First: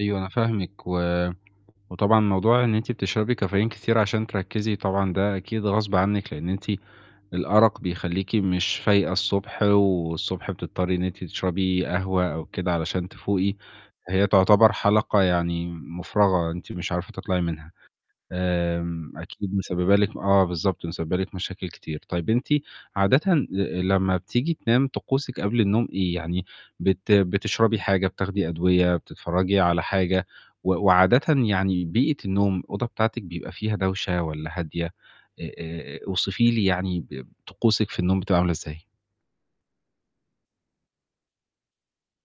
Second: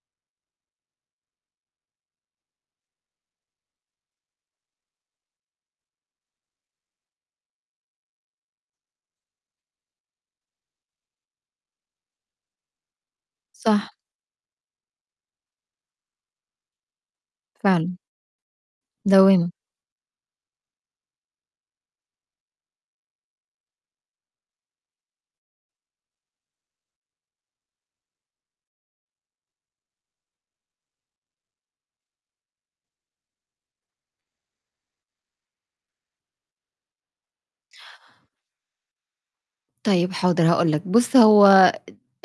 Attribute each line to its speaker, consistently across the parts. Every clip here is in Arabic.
Speaker 1: أيوه، أنا فاهمِك. و وطبعًا موضوع إن أنتِ بتشربي كافيين كتير عشان تركزي طبعًا ده أكيد غصبٍ عنِك. لأن أنتِ الأرق بيخلّيكِ مش فايقة الصبح، والصبح بتضطري إن أنتِ تشربي قهوة أو كده علشان تفوقي،
Speaker 2: صح.
Speaker 1: هي تُعتَبَر حَلَقة يعني مُفرغة، أنتِ مش عارفة تطلَعي منها.
Speaker 2: فعلًا.
Speaker 1: آمم
Speaker 2: دوامة.
Speaker 1: أكيد مسببة لِك آه بالضبط، مسببة لِك مشاكل كتير. طيب أنتِ عادةً لمّا بتيجي تنام، طقوسِك قَبْل النوم إيه، يعني بت بتشربي حاجة، بتاخدي أدوية، بتتفرجي على حاجة و وعادةً يعني بيئة النوم، الأوضة بتاعتِك بيبقى فيها دوشة والّا هادية، آآ آآ أوصفي لي يعني ب طقوسِك في النوم بتبقى عاملة إزاي؟
Speaker 2: طيب، حاضر هاقول لَك. بُص، هو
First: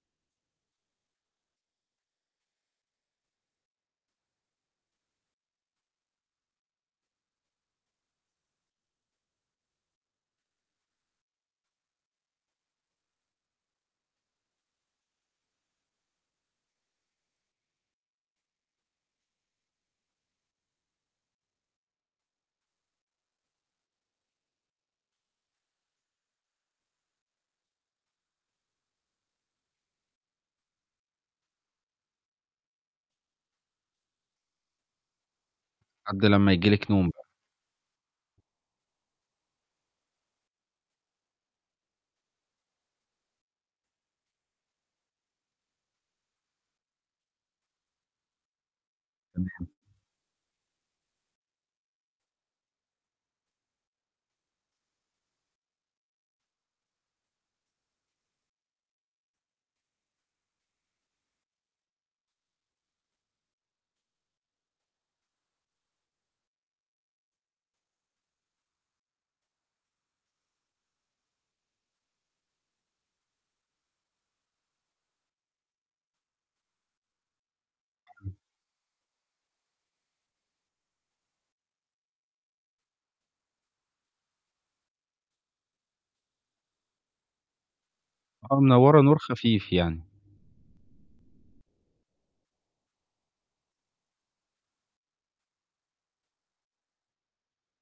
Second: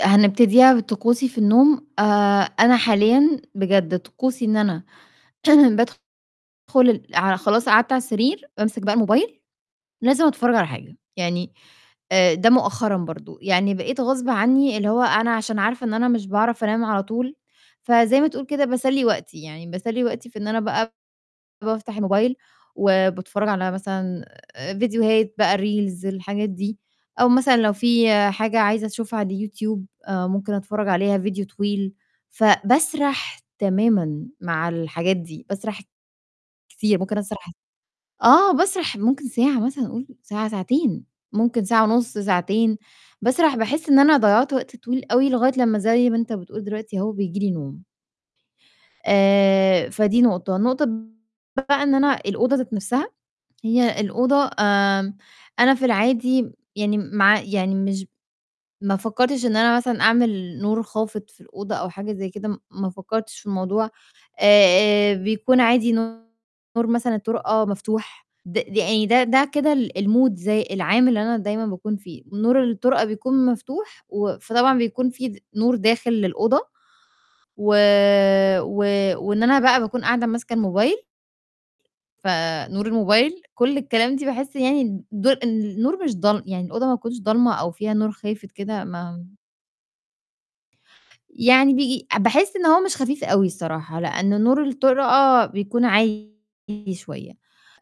Speaker 2: هنبتديها بطقوسي في النوم آآ أنا حاليًا بجد طقوسي إن أنا فعلًا بادخُل ال ع خلاص قعدت على السرير بامسك بقى الموبايل لازم أتفرج على حاجة، يعني آآ ده مؤخرًا برضو، يعني بقيت غصبٍ عني اللي هو أنا عشان عارفة إن أنا مش باعرف أنام على طول، فزَي ما تقول كده باسلِّي وقتي، يعني باسلِّي وقتي في إن أنا بقى بافتح الموبايل وباتفرج على مثلًا ڤيديوهات بقى reels الحاجات دي، أو مثلًا لو فيه حاجة عايزة أشوفها على اليوتيوب، ممكن أتفرج عليها ڤيديو طويل. فباسرح تمامًا مع الحاجات دي، باسرح
Speaker 1: لحَدّ لمّا ييجي لِك
Speaker 2: كتير،
Speaker 1: نوم
Speaker 2: ممكن
Speaker 1: بقى.
Speaker 2: أسرح آه باسرح ممكن ساعة مثلًا قُول ساعة ساعتين، ممكن ساعة ونُص ساعتين، باسرح باحسّ إن أنا ضيَّعت وقت طويل أوي لغاية لمّا زي ما أنت بتقول دلوقتي أهو بييجي لي نوم.
Speaker 1: تمام.
Speaker 2: آآ فدي نقطة. النقطة [unintelligible] بقى إن أنا الأوضة ذات نفْسها، هي الأوضة آمم، أنا في العادي يعني مع يعني مش ما فكّرتش إن أنا مثلًا أعمل نور خافت في الأوضة أو حاجة زي كده، ما فكّرتش في الموضوع، آآ بيكون عادي نور مثلًا الطُرقة مفتوح، د ده أي ده ده كده ال الmoods العام اللي أنا دايمًا باكون فيه، نور الطُرقة بيكون مفتوح و فطبعًا بيكون فيه د نور داخل للأوضة، و
Speaker 1: حلو
Speaker 2: و وإن أنا بقى باكون قاعدة ماسكة الموبايل. فنور الموبايل، كل الكلام دي باحس يعني ض النور مش ضال يعني الأوضة، ما تكونش ضالمة أو فيها نور خافت
Speaker 1: آه،
Speaker 2: كده
Speaker 1: منوّرة نور
Speaker 2: ما
Speaker 1: خفيف يعني.
Speaker 2: يعني بي باحس إن هو مش خفيف أوي الصراحة. لأن نور الطُرقة بيكون عالي شوية.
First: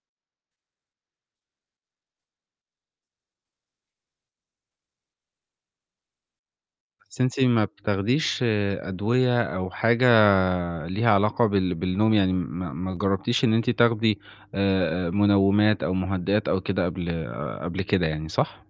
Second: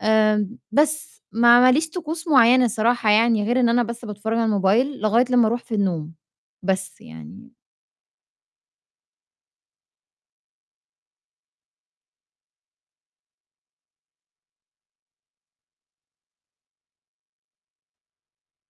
Speaker 2: آآ بس ما ما ليش طقوس مُعينة الصراحة يعني غير إن أنا بس باتفرج على الموبايل لغاية لمّا أرُوح في النوم، بس
Speaker 1: بس أنتِ
Speaker 2: يعني.
Speaker 1: ما بتاخديش أدوية أو حاجة ليها علاقة بال بالنوم يعني ما ما جرَّبتيش إن أنتِ تاخدي آآ منومات أو مهدئات أو كده قبل قبل كده يعني، صح؟